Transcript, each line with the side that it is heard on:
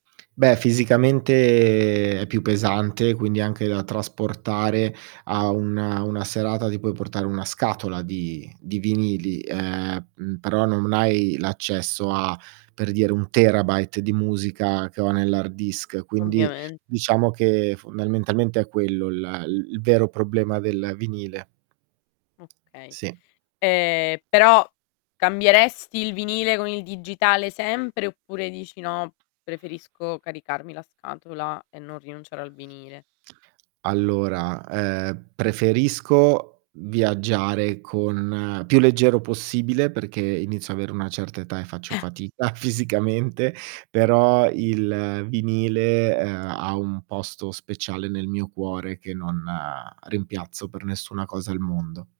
right: Beh, fisicamente è più pesante, quindi anche da trasportare a una una serata. Ti puoi portare 1 scatola di di vinili, ehm, mhmm, però non m hai l'accesso a per dire 1 terabyte di musica, che ho nell'hard disk, quindi
left: Ovviamen
right: diciamo che fondamentalmente è quello la il il vero problema del vinile.
left: Okay.
right: Sì.
left: Ehm, però cambieresti il vinile con il digitale sempre, oppure dici: "No, preferisco caricarmi la scatola e non rinunciare al vinile?"
right: Allora, ehm, preferisco viaggiare con più leggero possibile, perché inizio a avere una certa età e faccio
left: [unintelligible]
right: fatica fisicamente, però il vinile, uhm, ha un posto speciale nel mio cuore, che non, uhm, rimpiazzo per nessuna cosa al mondo.